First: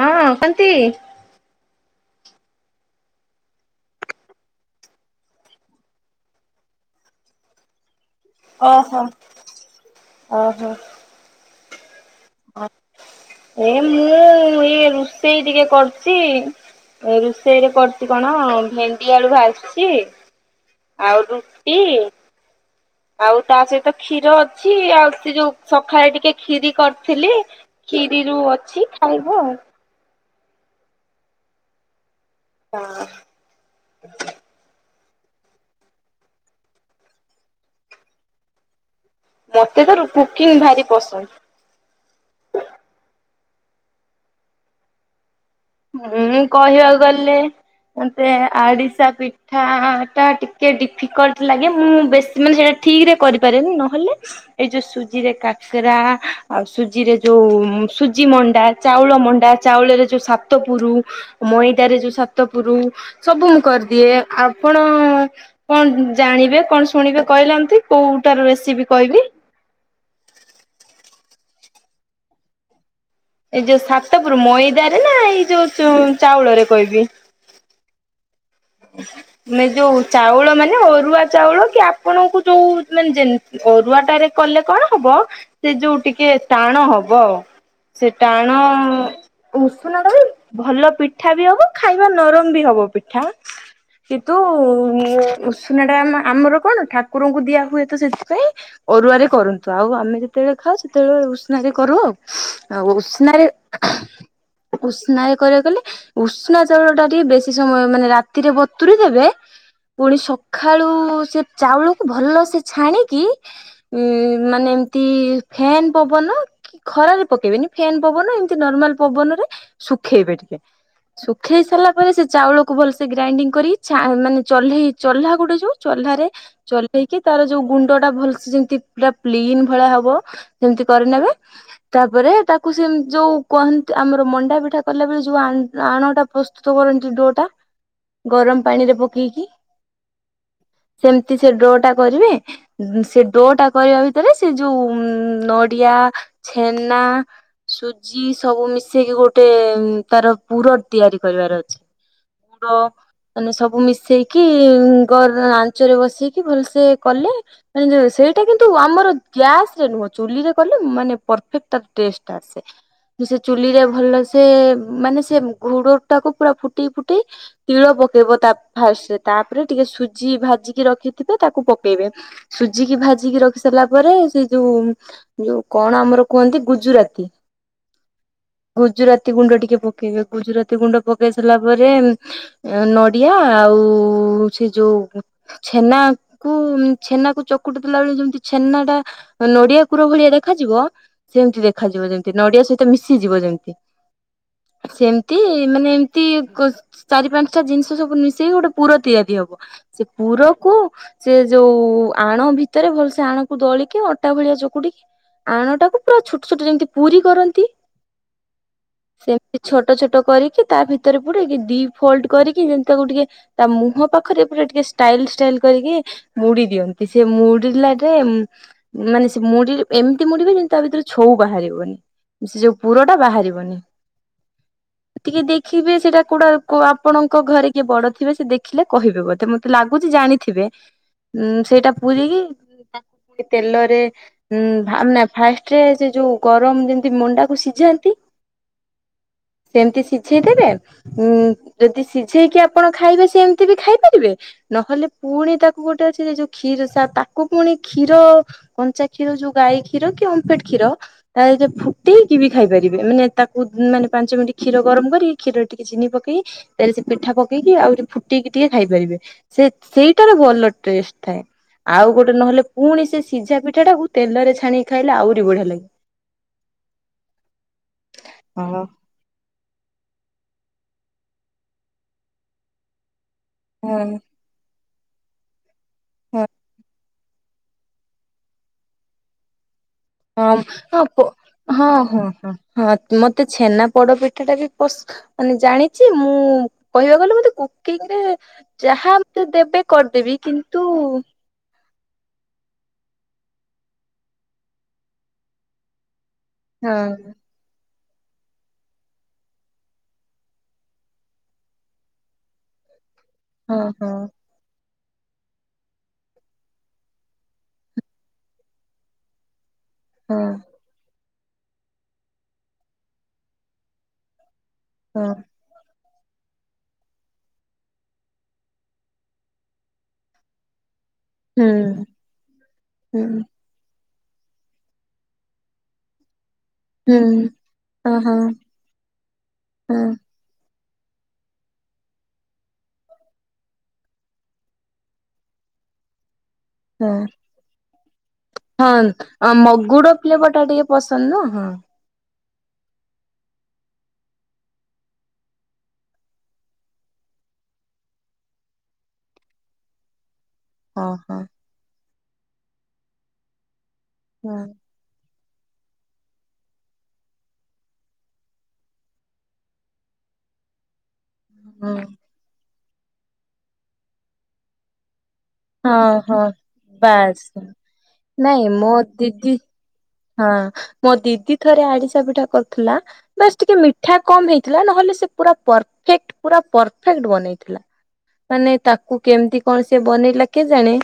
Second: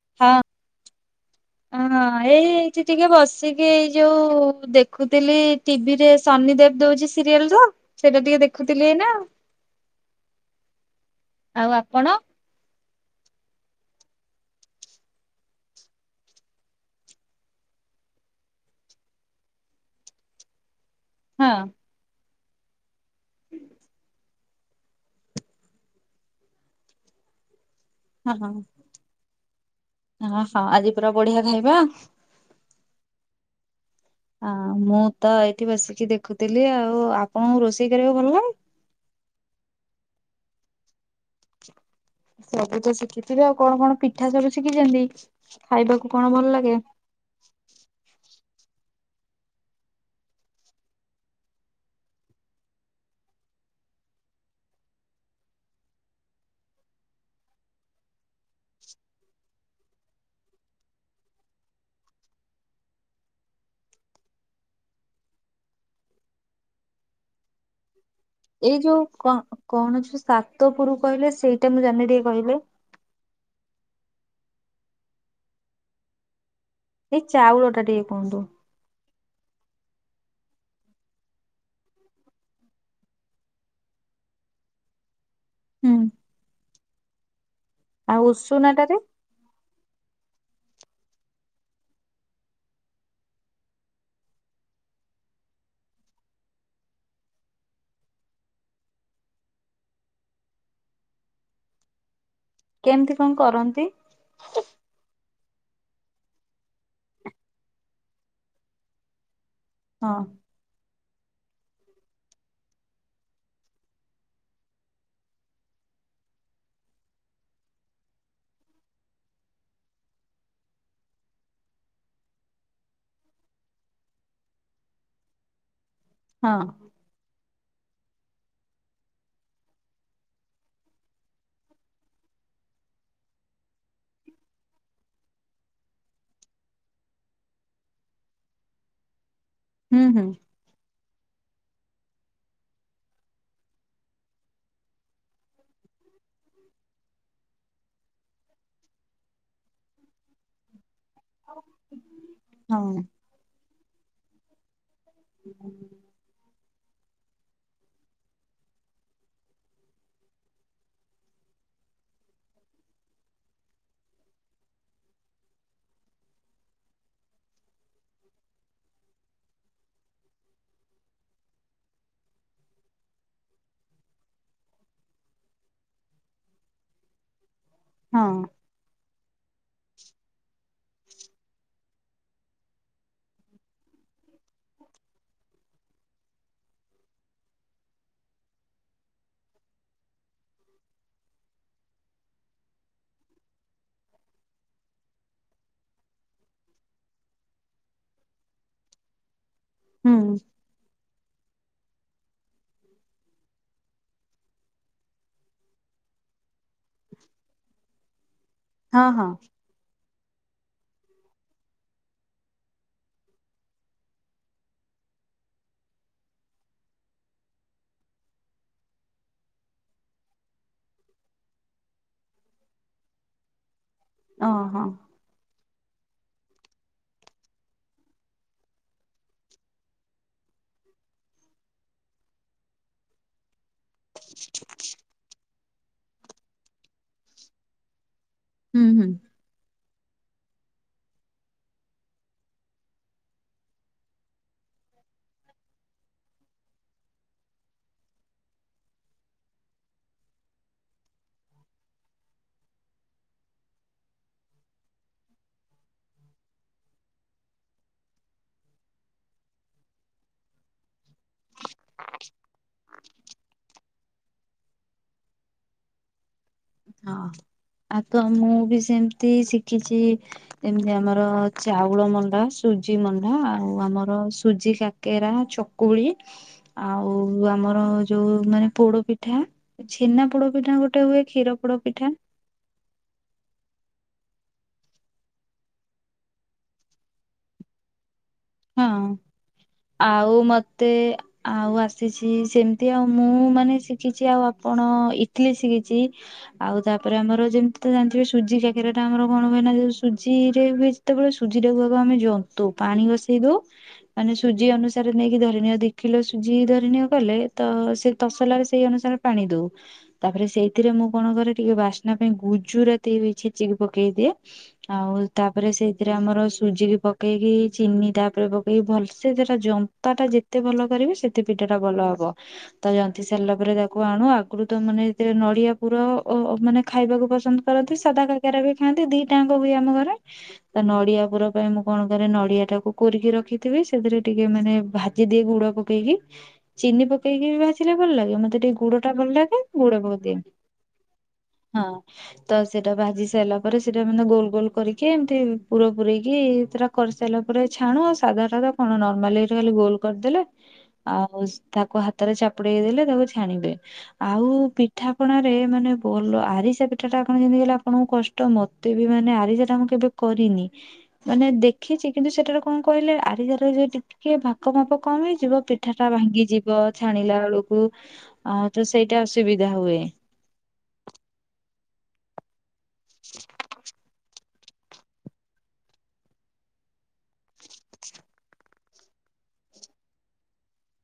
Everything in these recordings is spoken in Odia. ହଁ [unintelligible] ନ୍ତି। [inaudible] ହଁ ଏଇ ଏଇଠି ଟିକେ ବସିକି ଏଇ ଯୋଉ ଦେଖୁଥିଲି ଟିଭିରେ ସନି ଦେବ ଦଉଛି ସିରିଏଲ ତ ସେଇଟା ଟିକେ ଦେଖୁଥିଲି ଓହୋ ଏଇନା ଓହୋ ଆଉ ଆପଣ ଏ ମୁଁ ଇଏ ରୋଷେଇ ଟିକେ କରୁଛି ରୋଷେଇ ରେ କରୁଛି କଣ ଭେଣ୍ଡି ଆଳୁ ଭାଜୁଛି ଆଉ ହଁ। ରୁଟି ଆଉ ତା ସହିତ କ୍ଷୀର ଅଛି ଆଉ ସେ ଯୋଉ ସକାଳେ ଟିକେ କ୍ଷିରି କରିଥିଲି କ୍ଷିରିରୁ ଅଛି ଖାଇବ ଆ ହ ହଁ ଆଜି ପୁରା ବଢିଆ ଖାଇବା ହଁ ହଁ ମୁଁ ତ ଏଇଠି ବସିକି ଦେଖୁଥିଲି ଆଉ ଆପଣଙ୍କୁ ରୋଷେଇ କରିବାକୁ ଭଲ ଲାଗେ ମତେ ତ କୁକିଂ ଭାରି ପସନ୍ଦ ସବୁ ତ ଶିଖିଥିବେ ଆଉ କଣ କଣ ପିଠା ସବୁ ଶିଖିଛନ୍ତି? ଖାଇବାକୁ କଣ ମୁଁ ଭଲ ଲାଗେ କହିବାକୁ ଗଲେ ମତେ ଆରିଶା ପିଠା ଟା ଟିକେ ଡିଫିକଲ୍ଟ ଲାଗେ ମୁଁ ବେଶୀ ମାନେ ସେଇଟା ଠିକ ରେ କରିପାରେନି ନହେଲେ ଏଇ ଯୋଉ ସୁଜି ରେ କାକେରା ଆଉ ସୁଜିରେ ଯୋଉ ସୁଜି ମଣ୍ଡା ଚାଉଳ ମଣ୍ଡା ଚାଉଳରେ ଯୋଉ ସା ତପୁର ମଇଦାରେ ଯୋଉ ସାତ ପୁର ସବୁ ମୁଁ କରିଦିଏ ଆପଣ କଣ ଜାଣିବେ କଣ ଶୁଣିବେ କହିଲାନ୍ତି କୋଉଟା ର ଏଇ ରେସିପି ଯୋଉ କହିବି କ କଣ ସେ ସାତପୁର କହିଲେ ସେଇଟା ମୁଁ ଜାଣିନି ଟିକେ କହିଲେ ଏଇ ଯୋଉ ସାତପୁରୁ ମଇଦା ରେ ନା ଏଇ ଯୋଉ ଚାଉଳରେ କହିବି ଏଇ ଚାଉଳ ଟା ଟିକେ କୁହନ୍ତୁ ମେ ଯୋଉ ଚାଉଳ ମାନେ ଅରୁଆ ଚାଉଳ କି ଆପଣଙ୍କୁ ଯୋଉ ମାନେ ଯେ ଅରୁଆ ଟାରେ କଲେ କଣ ହବ ସେ ହୁଁ ଯୋଉ ଟିକେ ଟାଣ ହବ ସେ ଆଉ ଟାଣ ଉଷୁନା ଟାରେ ଉଷୁନା କଲେ ଭଲ ପିଠା ବି ହବ ଖାଇବା ନରମ ବି ହବ ପିଠା କିନ୍ତୁ ଉ ଉସୁନା ଟା ଆମ ଆମର କଣ ଠାକୁରଙ୍କୁ ଦିଆ ହୁଏ ତ ସେଥିପାଇଁ ଅରୁଆରେ କରନ୍ତୁ ଆଉ ଆମେ ଯେତେବେଳେ ଖାଉ ସେତେବେଳେ ଉସୁନା ରେ କରୁ ଆଉ ଆଉ କେମିତି କଣ ଉସନା ରେ କରନ୍ତି? ଉସ୍ନା ରେ କରିଆକୁ ଗଲେ ଉଷ୍ନା ଚାଉଳ ଟା ଟିକେ ବେଶୀ ସମୟ ମାନେ ରା ରାତିରେ ବତୁୁରି ଦେବେ ହଁ ପୁଣି ସ ଖାଳୁ ସେ ଚାଉଳକୁ ଭଲ ସେ ଛାଣିକି ଉ ମାନେ ଏମତି ଫେନ୍ ପବନ ଖରାରେ ପକେଇବେନି ଫ୍ୟେନ ପବନ ଏମିତି ନର୍ମାଲ ପବନ ରେ ଶୁଖେଇବେ ଟିକେ ଶୁଖେଇ ସାରିଲା ପରେ ସେ ଚାଉଳକୁ ଭଲ ସେ ଗ୍ରାଇଣ୍ଡିଙ୍ଗ କରି ଚା ମାନେ ଚଲ୍ହେଇ ଚଲ୍ହା ଗୋଟେ ଯୋଉ ଚହ୍ଲାରେ ହଁ ହେଇକି ତାର ଯୋଉ ଗୁଣ୍ଡ ଟା ଭଲସ ଯେମିତି ପୁରା ପ୍ଲିନ ଭଳିଆ ହବ ଯେମିତି କରିନେବେ ତାପରେ ତାକୁ ସେମତ୍ ଯୋଉ କୁହନ୍ତ ଆମର ମଣ୍ଡା ପିଠା କଲା ବଳେ ଯୋଉ ଆନ ଆଣଟା ପ୍ର ସ୍ତୁତ କରନ୍ତି ଯୋଉ ଦୋ ଟା ଗରମ ପାଣି ରେ ପକେଇକି ହୁଁ ହୁଁ ସେମତି ସେ ଡ୍ରୋ ଟା କରିବେ ସେ ଡୋ ଟା କରିବା ଭିତରେ ସେ ଯୋଉ ନଡିଆ, ଛେନା ସୁଜି ସବୁ ମିଶେଇକି ଗୋଟେ ତାର ପୁରଟ ତିଆରି କରିବାର ଅଛି ଗୁଡ ହଁ ମାନେ ସବୁ ମିଶେଇକି ଘର ଆଞ୍ଚରେ ବସେଇକି ଭଲସେ କଲେ ମାନେ ସେଇଟା କିନ୍ତୁ ଆମର ଗ୍ୟାସ ରେ ନୁହଁ ଚୁଲିରେ ଗଲେ ମାନେ ପରଫେକ୍ଟ ତାର ଟେଷ୍ଟ ଟା ଆସେ ସେ ଚୁଲି ରେ ଭଲ ସେ ମାନେ ସେ ଘୋଡ ଟାକୁ ପୁରା ଫୁଟେଇ ଫୁଟେଇ ତିଳ ପକେଇବ ତା ଫାଷ୍ଟରେ ତାପରେ ଟିକେ ସୁଜି ଭାଜିକି ରଖିଥିବେ ତାକୁ ପକେଇବେ। ସୁଜିକି ଭାଜିକି ରଖି ସାରିଲା ପରେ ସେ ଯୋଉ ଯୋଉ କଣ ଆମର କୁହନ୍ତି ଗୁଜୁରାତି। ହଁ। ଗୁଜୁରାତି ଗୁଣ୍ଡ ଟିକେ ପକେଇବେ ଗୁଜୁରାତି ଗୁଣ୍ଡ ପକେଇ ସାରିଲା ପରେ ଅ ନଡିଆ ଆଉ ସେ ଯୋଉ ଛେନା କୁ ଛେନାକୁ ଚକୁଟି ଦେଲା ବେଳେ ଯେମିତି ଛେନାଟା ନଡିଆ କୁର ଭଳିଆ ଦେଖାଯିବ। ସେମତି ଦେଖାଯିବ ଯେମତି ନଡିଆ ସହିତ ମିଶିଯିବ ଯେମତି। ସେମତି ମାନେ ଏମତି କୁସ୍‌ ଚାରି ପାଞ୍ଚ ତା ଜିନିଷ ସବୁ ମିଶେଇକି ଗୋଟେ ପୁର ତିଆଦି ହବ ସେ ହୁଁ ପୁରକୁ ସେ ଯୋଉ ଆଣ ଭିତରେ ଭଲସେ ଆଣକୁ ଦଳିକି ଅଟା ଭଳିଆ ଚକୁଡିକି ଆଣଟାକୁ ପୁରା ଛୋଟ ଛୋଟ ଯେମତି ପୁରୀ କରନ୍ତି ହଁ ହଁ ସେମିତ୍। ଛୋଟ ଛୋଟ କରିକି ତା ଭିତରେ ପୁରେଇକି ଦି ଫୋଲ୍ଡ କରିକି ଯେମ୍ ତାକୁ ଟିକେ ତା ମୁହଁ ପାଖରେ ପୁରା ଟିକେ ଷ୍ଟାଇଲ ଷ୍ଟାଇଲ କରିକି ମୁଡି ଦିଅନ୍ତି ସେ ମୁଡିଲାଯାଏ ମାନେ ସେ ମୁଡି ଏମ୍ତି ମୁଡିବେ ଯେମ୍ତି ତା ଭିତରେ ଛଉ ବାହାରିବନି। ସେ ଯୋଉ ପୁରଟା ବାହାରିବନି। ଅ ହଁ। ଟିକେ ଦେଖିବେ ସେଟା କୋଡ଼ା କୋଉ ଆ ଆପଣଙ୍କ ଘରେ କିଏ ବଡ ଥିବେ ସେ ଦେଖିଲେ କହିବେ ବୋଧେ ମତେ ଲାଗୁଚି ଜାଣିଥିବେ। ଉଁ ସେଇଟା ପୁରିହିଁ ତାକୁ କେ ତେଲରେ ଉଁ ଭା ନା ଫାଷ୍ଟ ରେ ସେ ଯୋଉ ଗରମ୍ ଯେମ୍ତି ମଣ୍ଡାକୁ ସିଝାନ୍ତି ହୁଁ-ହୁଁ। ସେମ୍ତି ସିଝେଇ ଦେବେ ଉଁ ଯଦି ସିଝେଇକି ଆପଣ ଖାଇବେ ସେମ୍ତି ବି ଖାଇ ପାରିବେ ନହଲେ ପୁଣି ତାକୁ ଗୋଟେ ଅଛି ସେ ଯୋଉ କ୍ଷୀର ସା ତାକୁ ପୁଣି କ୍ଷୀର କଞ୍ଚା କ୍ଷୀର ଯୋଉ ଗାଈ କ୍ଷୀର କି ଓମ୍ ଫେଡ୍‌ କ୍ଷୀର ତା ସହିତ ଫୁଟେଇକି ବି ଖାଇପାରିବେ ମାନେ ତାକୁ ମାନେ ପାଞ୍ଚ ମିଣ୍ଟି କ୍ଷୀର ଗରମ୍ କରିକି କ୍ଷୀର ଟି ଚିନି ପକେଇ ତେଲେ ସେ ପିଠା ପକେଇକି ଆଉରି ଫୁଟେଇକି ଟିକେ ଖାଇ ପାରିବେ ସେ ସେଇଟାର ଭଲ ଟେଷ୍ଟ। ଥାଏ ଆଉ ଗୋଟେ ନହେଲେ ପୁଣି ସେ ସିଝା ପିଠାଟାକୁ ତେଲରେ ଛାଣିକି ଖାଇଲେ ଆହୁରି ବଢିଆ ଲାଗେ। ହଁ ଆଗ ମୁଁ ବି ହଁ ସେମ୍ତି ଶିକ୍ ଖିଛି ଏମତି ଆମର ଚାଉଳ ମଣ୍ଡା ସୁଜି ମଣ୍ଡା ଆଉ ଆମର ସୁଜି କାକେରା ଚକୁଳି ହଁ ଆଉ ଓଉ ଆମର ଯୋଉ ମାନେ ପୋଡ ପିଠା ଛେନା ପୋଡ ପିଠା ଗୋଟେ ହୁଏ କ୍ଷୀର ପୋଡ ପିଠା ହଁ-ହଁ-ହଁ-ହଁ ମତେ ଛେନା ପୋଡ ପିଠାଟା ବି ପସ୍‌ ମାନେ ଜାଣିଚି ମୁଁ କହିବାକୁ ଗଲେ ମତେ କୁକିଂରେ ହଁ ଯାହା ମତେ ଦେବେ କରଦେବି ଆଉ କିନ୍ତୁ ମତେ ଆଉ ଆସିଛି ସେମ୍ତି ଆଉ ମୁଁ ମାନେ ଶିଖିଚି ଆଉ ଆପଣ ଇଟଲି ଶିଖିଛି ଆଉ ହଁ ତାପରେ ଆମର ଯେ ତ ଜାଣିଥିବେ ସୁଜି କାକେରାଟା ଆମର କଣ ହୁଏ ନା ଯେ ସୁଜିରେ ହୁଏ ଯେତବେଳେ ସୁଜିଟାକୁ ଆମେ ଜନ୍ତୁ ପାଣି ଗ ଇ ଦଉ ହଁ ହଁ ମାନେ ସୁଜି ଅନୁସାରେ ନେଇକି ଧରିନିଅ ଦି କିଲୋ ସୁଜି ଧରିନିଅ କଲେ ତ ସେ ତସଲାରେ ସେଇ ଅନୁସାରେ ପାଣି ଦଉ ହଁ ତାପରେ ସେଇଥିରେ ମୁଁ କଣ କରେ ଟିକେ ବାସ୍‌ ନା ପାଇଁ ଗୁଜୁରାତି ବି ଛେଚିକି ପକେଇଦିଏ, ଆଉ ହଁ ତା ପରେ ସେଇଥିରେ ଆମର ସୁଜିକି ପକେଇକି ଚିନି ତାପରେ ପକେଇ ଭଲସେ ସେଟା ଜନ୍ତାଟା ଯେତେ ଭଲ କରିବେ ସେ ତେ ପିଠାଟା ହୁଁ ଭଲ ହବ ତ ଜନ୍ତି ହୁଁ ସାରିଲା ପରେ ତାକୁ ଆଣୁ ଆଗୁରୁ ତ ମାନେ ଯେତେ ନଡିଆ ପୁର [unintelligible] ମାନେ ହୁଁ ଖାଇବାକୁ ପସନ୍ଦ କରନ୍ତି ହଁ ସାଦା ହଁ କାକେରା ବି ଖାଆନ୍ତି ଦିଟାଙ୍କ ହୁଏ ଆମ ହଁ ଘରେ ତା ନଡିଆ ପୁର ପାଇଁ ମୁଁ କଣ କରେ ନଡିଆ ଟାକୁ କୋରିକି ରଖିଥିବେ ସେଥିରେ ଟିକେ ମାନେ ଭାଜିଦିଏ ଗୁଡ ପକେଇକି ଚିନି ହଁ ପକେଇକି ବି ଭାଜିଲେ ଭଲ ଲାଗେ ମତେ ଟିକେ ଗୁଡ ଟା ଭଲ ହଁ ଲାଗେ ଗୁଡ ମଗୁଡ ପକେଇଦି ଫ୍ଲେଭର ଟା ଟିକେ ପସନ୍ଦ ନା ହଁ। ତ ସେଇଟା ଭାଜି ସାରିଲା ପରେ ସେଟା ମାନେ ଗୋଲ୍-ଗୋଲ୍ କରିକି ଏମ୍ତି ପୁର ପୁରେଇକି କରିସାରିଲା ପରେ ଛାଣ ସାଧାରତ କଣ ନର୍ମାଲି ଖାଲି ଗୋଲ୍ କରିଦେଲେ, ହଁ ଆଉ ତାକୁ ହାତରେ ଚାପୁଡେଇ ଦେଲେ ତାକୁ ଛାଣିବେ, ଆଉ ହଁ ପିଠାପଣାରେ ମାନେ ଭଲ ଆରିସା ପିଠା ଟାଣ ଯେମ୍ତି ହେଲେ ଆପଣଙ୍କୁ କଷ୍ଟ ମତେ ବି ମାନେ ଆରିସା ଟା ମୁଁ କେବେ କରିନି। ମାନେ ହଁ ହଁ ଦେଖିଚି କିନ୍ତୁ ସେଠାରେ କଣ କହିଲେ ଆରିଜାର ଟିକେ ଭାକ ମାପ କମ ହେଇଯିଵ ପିଠା ଟା ହଁ ହଁ ଭାଙ୍ଗି ଯିବ ଛାଣିଲା ବାସ୍ ବେଳକୁ ଆ ନାଇଁ ତ ମୋ ସେଇଟା ଦିଦି ଅସୁବିଧା ହୁଏ। ହଁ ମୋ ଦିଦି ଥରେ ଆଡିସା ପିଠା କରୁଥିଲା ବାସ୍ ଟିକେ ମିଠା କମ୍ ହେଇ ଥିଲା ନହେଲେ ସେ ପୁରା ପରଫେକ୍ଟ ପୁରା ପରଫେକ୍ଟ ବନେଇଥିଲା। ମାନେ ତାକୁ କୁ କେମିତି କଣ ସେ ବନେଇଲା କେଜାଣି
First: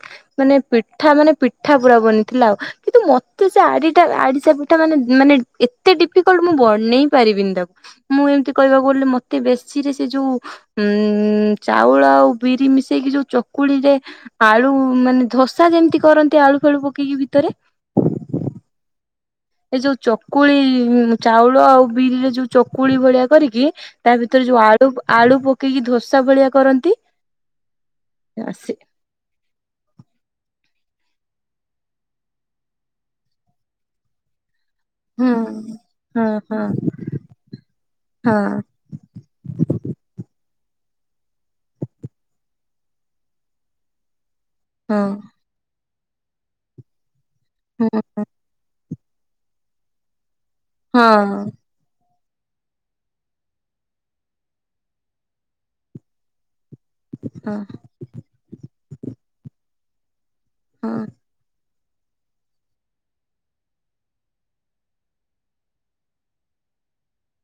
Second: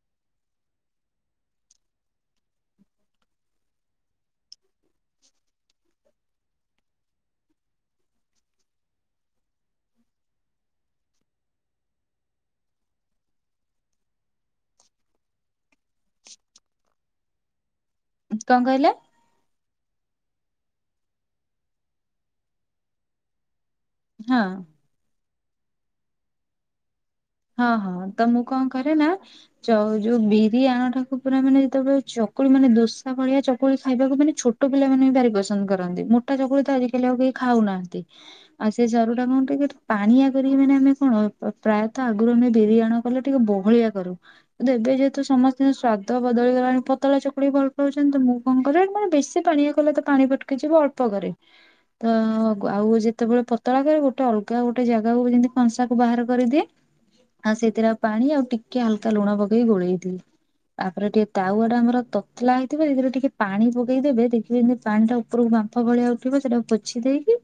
ମାନେ ପିଠା ମାନେ ପିଠା ପୁରା ବନିଥିଲା ଆଉ। କିନ୍ତୁ ମତେ ସେ ଆରି ଟା ଆଡିଶା ପିଠା ମାନେ ମାନେ ଏତେ ଡିଫିକଲ୍ଟ ମୁଁ ବନେଇ ପାରିବିନି ତାକୁ। ମୁଁ ଏମିତି କହିବାକୁ ଗଲେ ମତେ ବେଶୀ ରେ ସେ ଯୋଉ ଉଁ ଉଁ ଚାଉଳ ଆଉ ବିରି ମିଶେଇକି ଯୋଉ ଚକୁଳିରେ ଆଳୁ ମାନେ ଧୋସା ଯେମିତି କରନ୍ତି ଆଳୁ ଫାଳୁ ପକେଇକି ଭିତରେ। କ କହିଲେ? ଏ ଯୋଉ ଚକୁଳି ଚାଉଳ ଆଉ ବିରିରେ ଯୋଉ ଚକୁଳି ଭଳିଆ କରିକି ତା ହଁ ଭିତରେ ଯୋଉ ଆଳୁ ଆଳୁ ପକେଇକି ଧୋସା ଭଳିଆ କରନ୍ତି। ହଁ ହଁ ତ ମୁଁ କ ସେ କରେ ନାଁ। ଚ ଯୋଉ ବିରି ଆଣଟାକୁ ପୁରା ମାନେ ଯେତେବେଳେ ଚକୁଳି ମାନେ ଦୋସା ଭଳିଆ ଚକୁଳି ଖାଇବାକୁ ମାନେ ଛୋ ଛୋଟ ପିଲାମାନେ ବି ହଁ ଭାରି ପସନ୍ଦ କରନ୍ତି। ହଁ ମୋଟା ଚକୁଳ ହଁ ତ ଆଜିକାଲି ଆଉ କେହି ଖାଉନାହାନ୍ତି। ହଁ ଆସ ସେ ସରୁ ଟା କଣ ଟିକେ ପାଣିଆ କରିକି ମାନେ ଆମେ କଣ ପ୍ରାୟ ତା ଆଗରୁ ଆମେ ବିରିୟାଣ କଲେ ଟିକେ ବହଳିଆ କରୁ। କିନ୍ତୁ ଏବେ ହଁ ଯେହେତୁ ସମସ୍ତେ ସ୍ୱଦ ବଦଳିଗଲାଣି ପତଳା ଚକୁଳି ଭଲ ପାଉଛନ୍ତି ତ ହଁ ମୁଁ କଣ କରେ ମାନେ ବେଶୀ ପାଣିଆ କଲେ ତ ପାଣିଫଟ କା କିଛି ବି ଅଳ୍ପ କରେ। ହଁ ତ ଆଉ ଯେତେବେଳେ ପତଳା କରେ ଗୋଟେ ଅଲଗା ଗୋଟେ ଜାଗାକୁ ଯେମିତି କଂସା କୁ ବାହାର କରିଦିଏ। ହଁ ହଁ ହଁ ଆଉ ସେଥିରେ ଆଉ ପାଣି ଆଉ ଟିକେ ହାଲୁକା ଲୁଣ ପକେଇ ଗୋଳେଇ ଦିଏ। ହଁ ତାପରେ ଟିକେ ତାୱା ଟା ଆମର ତ ପତଲା ହେଇଥିବ ସେଥିରେ ଟିକେ ପାଣି ପକେଇଦବେ ଦେଖିବେ ଯେମିତି ପାଣି ଟା ଉପରକୁ ବାମ୍ଫ ଭଳିଆ ଉଠିବ ସେଟାକୁ ପୋଛି ଦେଇକି।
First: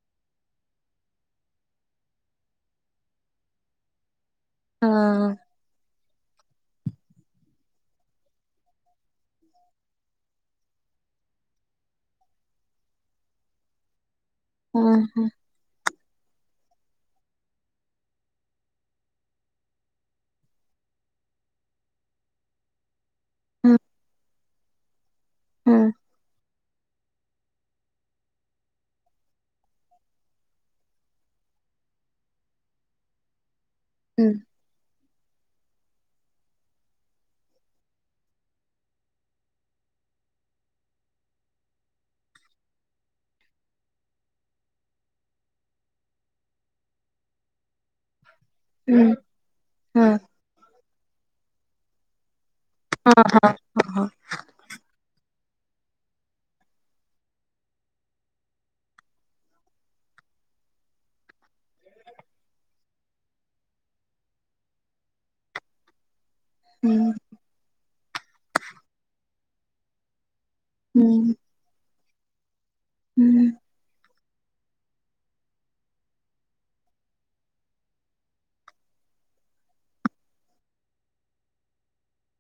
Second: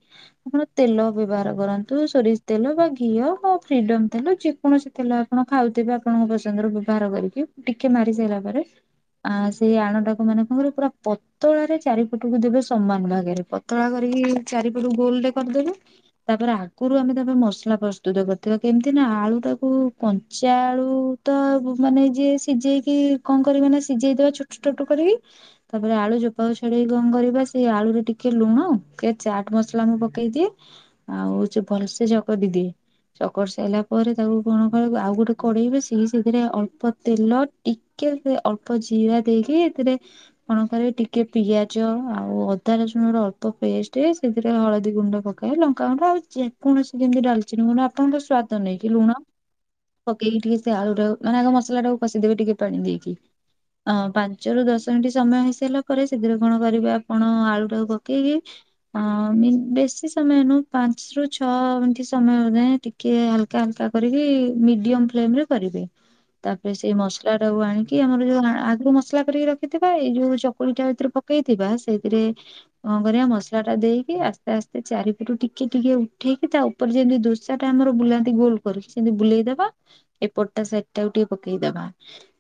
ଆପଣ ତେଲ ବ୍ୟବହାର କରନ୍ତୁ। ସୋରିଷ ତେଲ ବା ଘିଅ ଫିଡମ୍ ତେଲ ଯେକୌଣସି ତେଲ ଆପଣ ଖାଉଥିବେ ଆପଣଙ୍କ ପସନ୍ଦରୁ ବ୍ୟବହାର କରିକି ଟିକେ ମାରି ସାରିଲା ପରେ ଆ ସେଇ ଆଣଟାକୁ ମାନେ କଣ କରିବ ପୁରା ପ ପତଳାରେ ଚାରିପଟକୁ ଦେବେ ସମାନ ଭାଗରେ ପତଳା କରିକି ଚାରିପଟୁ ହଁ ଗୋଲ ହଁ ରେ କରିଦେବେ। ତାପରେ ଆଗରୁ ଆମେ ତାପରେ ମସଲା ପ୍ରସ୍ତୁତ କରିଥିବା। କେମିତି ସେନା ଆଳୁଟାକୁ କଞ୍ଚା ଆଳୁ ତ ଆଉ ମାନେ ଯିଏ ସିଝେଇକି କ କରିବେ ନା ସିଝେଇଦେବେ ଛୋଟ ଛୋଟୁ କରିକି। ତାପରେ ଆଳୁ ଯଉ ତଳେ ଛଡେଇ କ କରିବା ସେଇ ଆଳୁରେ ଟିକେ ଲୁଣ ଟିକେ ଚାଟ ମସଲା ମୁଁ ପକେଇଦିଏ। ଆଉ ଚେ ଭଲସେ ଚକତିଦିଏ। ଚକଡି ସାଇଲା ପରେ ହୁଁ ତାକୁ କଣ କରେ ଆଉ ଗୋଟେ କଡେଇବେ ସିଏ ସେଥିରେ ଅଳ୍ପ ତେଲ ଟିକେ ଅଳ୍ପ ଜିରା ଦେଇକି ସେଥିରେ କଣ କରିବେ ଟିକେ ପିଆଜ ଆଉ ଅଦା ରସୁଣ ର ଅଳ୍ପ ପେଷ୍ଟେ ସେଥିରେ ହଳଦୀ ଗୁଣ୍ଡ ପକା ଲଙ୍କା ଗୁଣ୍ଡ ଆଉ କୌଣସି ଯେମିତି ଡାଲଚିନି ଗୁଣ୍ଡ ଆପଙ୍କର ସ୍ଵା ଦ ନେଇକି ହୁଁ ଲୁଣ। ହଁ ହଁ ପକେଇକି ଟିକେ ସେ ଆଳୁ ଟା ମାନେ ଆଗ ମସଲା ଟାକୁ ଆଗେ କଷିଦେବେ ଟିକେ ପାଣି ଦେଇ କି। ଅ ପାଞ୍ଚ ରୁ ଦଶ ମିନିଟ୍ ସମୟ ହେଇସାରିଲା ପରେ ସେଧୀରେ କଣ କରିବେ ଆପଣ ଆଳୁ ଟାକୁ ପକେଇକି ଆ ମିନି ବେଶୀ ସମୟ ନୁ। ପାଞ୍ଚ ରୁ ଛଅ ଏତି ସମୟ ଯାଏ ଟିକେ ହାଲ କାନ୍ତା କରିକି ମିଡିୟମ ଫ୍ଲେମ ରେ କରିବେ। ତାପରେ ସେଇ ହୁଁ ମସଲା ଟାକୁ ଆଣିକି ଆମର ଯୋଉ ଆଗୁରୁ ମସଲା କରିକି ରଖିଥିବା ଏଇ ଯୋଉ ଚ ଚକୁଳି ତା ଏଇଥିରେ ହୁଁ ପକେଇଥିବା ସେଇଥିରେ କ କରିବା ହୁଁ ମସଲା ଟା ଦେଇକି ଆସ୍ତେ ଆସ୍ତେ ଚାରିପେଟୁ ଟିକେ ଟିକେ ଉଠେଇକି ତାଉଁ ଉପରେ ଯେମିତି ଦୁଶା ଟା ଆମର ବୁଲାନ୍ତି। ଗୁଲୁ କରିକି ସେମିତି ବୁଲେଇଦବା। ଏପଟଟା ସାଇଟା ଟାକୁ ଟିକେ ପକେଇଦବା।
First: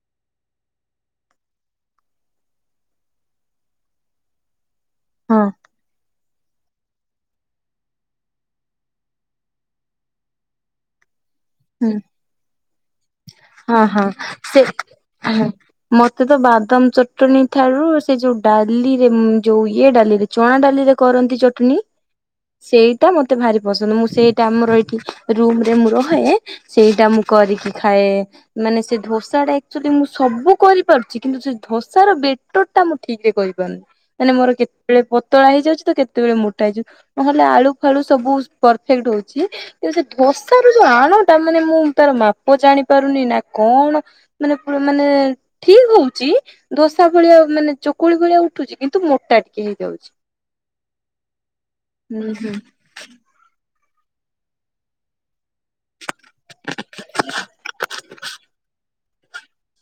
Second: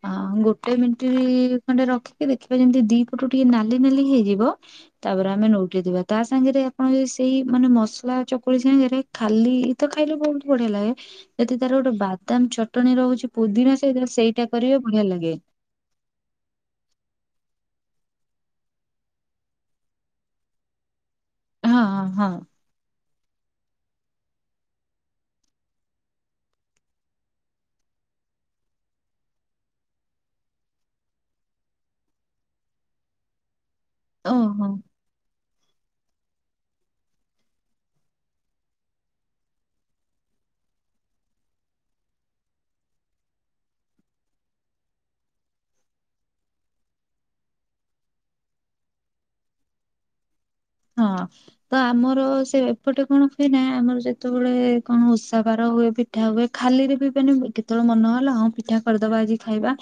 ଆଁ ଗୋଟେ ମିଟିଇ ଖଣ୍ଡେ ରଖିକି ଦେଖିବା ଯେମିତି ଦି ପଟୁ ଟିକେ ନାଲି ନାଲି ହେଇଯିବ। ତା ପରେ ହଁ ଆମେ ନଉ ଯିବା ତା ସାଙ୍ଗରେ ଆପଣ ଯଦି ସେଇ ମାନେ ମସଲା ଚକୁଳି ସାଙ୍ଗରେ ଖାଲି ତ ଖାଇଲେ ବହୁ ବଢିଆ ଲାଗେ। ଯଦି ତାର ହୁଁ ଗୋଟେ ବାଦାମ ଚଟଣି ରହୁଚି ପୁଦିନା ହଁ ହଁ ସହିତ ସେଇଟା ସେ କରିବେ ବଢିଆ ଲାଗେ। ହଁ ମତେ ତ ବାଦାମ ଚଟଣି ଠାରୁ ସେ ଯୋଉ ଡାଲିରେ ଯୋଉ ଇଏ ଡାଲିରେ ଚଣା ଡାଲିରେ କରନ୍ତି ଚଟଣି? ହଁ ହଁ ସେଇଟା ମତେ ଭାରି ପସନ୍ଦ ମୁଁ ସେଇଟା ଆମର ଏଇଠି ରୁମ୍ ରେ ମୁଁ ରହେ। ସେଇଟା ମୁଁ କରିକି ଖାଏ। ମାନେ ସେ ଧୋସା ଟା ଆକ୍ଚୁଆଲି ମୁଁ ସବୁ କରିପାରୁଚି କିନ୍ତୁ ସେ ଧୋସାର ବେ ତୋଟା ମୁଁ ଠିକ୍ ରେ କରିପାରୁନି। ମାନେ ମୋର ଓହୋ କେତେବେଳେ ପତ ତଳା ହେଇଯାଉଚି ତ କେତେବେଳେ ମୋଟା ହେଇଯିବ ନହେଲେ ଆଳୁ ଫାଳୁ ସବୁ ପରଫେକ୍ଟ ହୋଉଚି। କିନ୍ତୁ ସେ ବସ୍ତା ରୁ ଯୋଉ ଆଣଟା ମାନେ ମୁଁ ତାର ମାପ ଜାଣି ପାରୁନି ନା କଣ? ମାନେ ପ ମାନେ ଠିକ୍ ହୋଉଚି। ଦୋସା ଭଳିଆ ମାନେ ଚକୁଳି ଭଳିଆ ଉଠୁଚି। କିନ୍ତୁ ମୋଟା ଟିକିଏ ହେଇଯାଉଚି। ହଁ ତ ଆମର ହୁଁ ସେ ଏପଟେ କଣ ହୁଏନା ଆମର ଯେତେବେଳେ କଣ ଓଷା ବାର ହୁଏ। ପିଠା ହୁଏ। ଖାଲିରେ ବି ମାନେ କେତେବେଳେ ମନହେଲା ହଁ ପିଠା କରିଦବା ଆଜି ଖାଇବା।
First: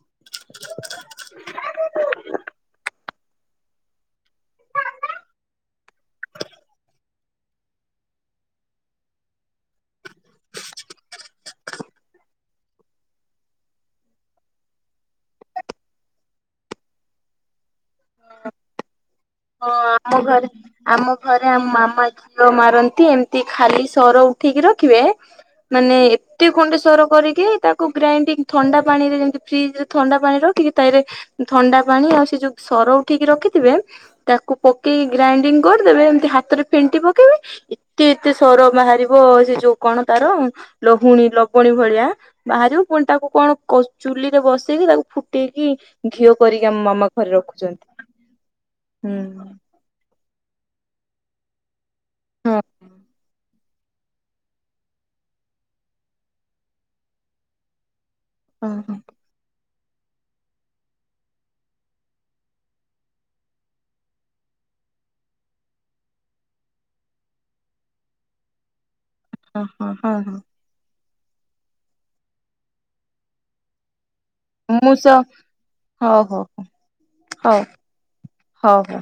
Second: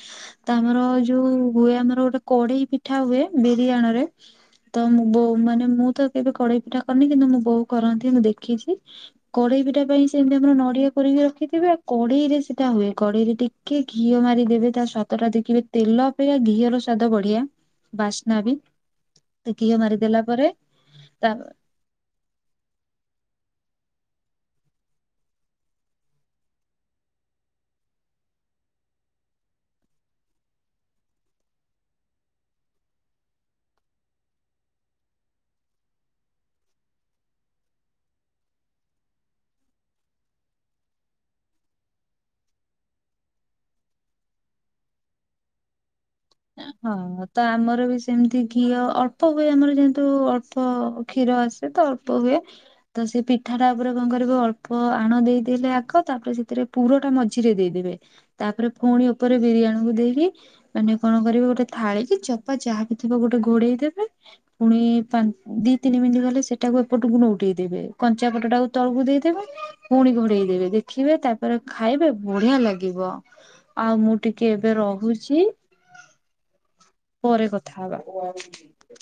ତା ଆମର ଯୋଉ ହୁଏ ଆମର ଗୋଟେ କଡେଇ ପିଠା ହୁଏ। ବିରି ଆଣରେ ତ ମୁ ବୋ ମାନେ ମୁଁ ତ କେବେ କଡେଇ ପିଠା କରିନି କିନ୍ତୁ ମୋ ବୋଉ କରନ୍ତି ମୁଁ ଦେଖିଚି। କଡେଇ ପିଠା ପାଇଁ ସେମିତି ଆମର ନଡିଆ କୋରିକି ରଖିଥିବେ। କଡେଇରେ ସେଇଟା ହୁଏ। କଡେଇରେ ଟିକ୍ କିଏ ଘିଅ ମାରିଦେବେ ତା ସ୍ବାଦ ଟା ଦେଖିବେ ତେଲ ଅପେକ୍ଷା ଘିଅର ସ୍ବାଦ ବଢିଆ। ବାସ୍ନା ବି ହଁ ଘିଅ ଆମ ମାରିଦେଲା ଘରେ ପରେ। ଆମ ତା ଘରେ ଆମ ମାମା ଘିଅ ମାରନ୍ତି। ଏମତି ଖାଲି ସର ଉଠିକି ରଖିବେ। ମାନେ ଏତେ ଖଣ୍ଡେ ସର କରିକି ତାକୁ ଗ୍ରାଇଣ୍ଡିଂ ଥଣ୍ଡା ପାଣିରେ ଯେମିତି ଫ୍ରିଜରେ ଥଣ୍ଡା ପାଣି ରଖିକି ତାଇରେ ଥଣ୍ଡା ପାଣି ଆଉ ସେ ଯୋଉ ସର ଉଠେଇକି ରଖିଥିବେ ତାକୁ ପକେଇ ଗ୍ରାଇଣ୍ଡିଙ୍ଗ କରିଦେବେ ଏମିତି ହାତରେ ଫେଣ୍ଟି ପକେଇବେ ଏତେ ଏତେ ସର ବାହାରିବ ସେ ଯୋଉ କଣ ତାର ଲହୁଣୀ ଲବଣୀ ଭଳିଆ। ବାହାରିବୁ ପୁଣି ତାକୁ କଣ କ ଚୁଲି ରେ ବସେଇକି ତାକୁ ଫୁଟେଇକି ଘିଅ କରିକି ଆମ ହଁ ମାମା ଘରେ ତ ଆମର ରଖୁଚନ୍ତି। ବି ସେମିତି ଘିଅ ଅଳ୍ପ ହୁଏ। ଆମର ଯେହେତୁ ଅଳ୍ପ କ୍ଷୀର ଆସେ ତ ଅଳ୍ପ ହୁଏ ହଁ। ତେଣୁ ସେ ପି ପିଠଟା ଉପରେ କଣ କରିବ ଅଳ୍ପ ଆଣ ଦେଇଦେଇ ଆଗ। ତାପରେ ସେଥିରେ ପୁର ଟା ମଝିରେ ଦେଇଦେବେ ତାପରେ ଓହୋ ପୁଣି ଓପରେ ବିରିଆଣକୁ ଦେଇକି ମାନେ କଣ କରିବେ ଗୋଟେ ଥାଳି କି ଚପା ଯାହା ବି ଥିବ ଗୋଟେ ଘୋଡେଇ ଦେବେ। ପୁଣି ପାଞ୍ଚ ଦି ତିନି ମିନିଟ୍ ଗଲେ ସେଇଟାକୁ ଏପଟକୁ ନେଉଟେଇଦେବେ। କଞ୍ଚା ପଟ ଟାକୁ ତଳକୁ ଦେଇଦେବେ। ହଁ ହଁ ପୁଣି ହଁ ହଁ ହଁ ଘୋଡେଇ ଦେବେ। ଦେଖିବେ ତାପରେ ଖାଇବେ ବଢିଆ ଲାଗିବ। ଆଉ ମୁଁ ଟିକିଏ ଏବେ ମୁଁ ସ ରହୁଚି। ହଉ ହଉ ହଉ ପରେ ହଉ କଥା ହବା। ହଉ।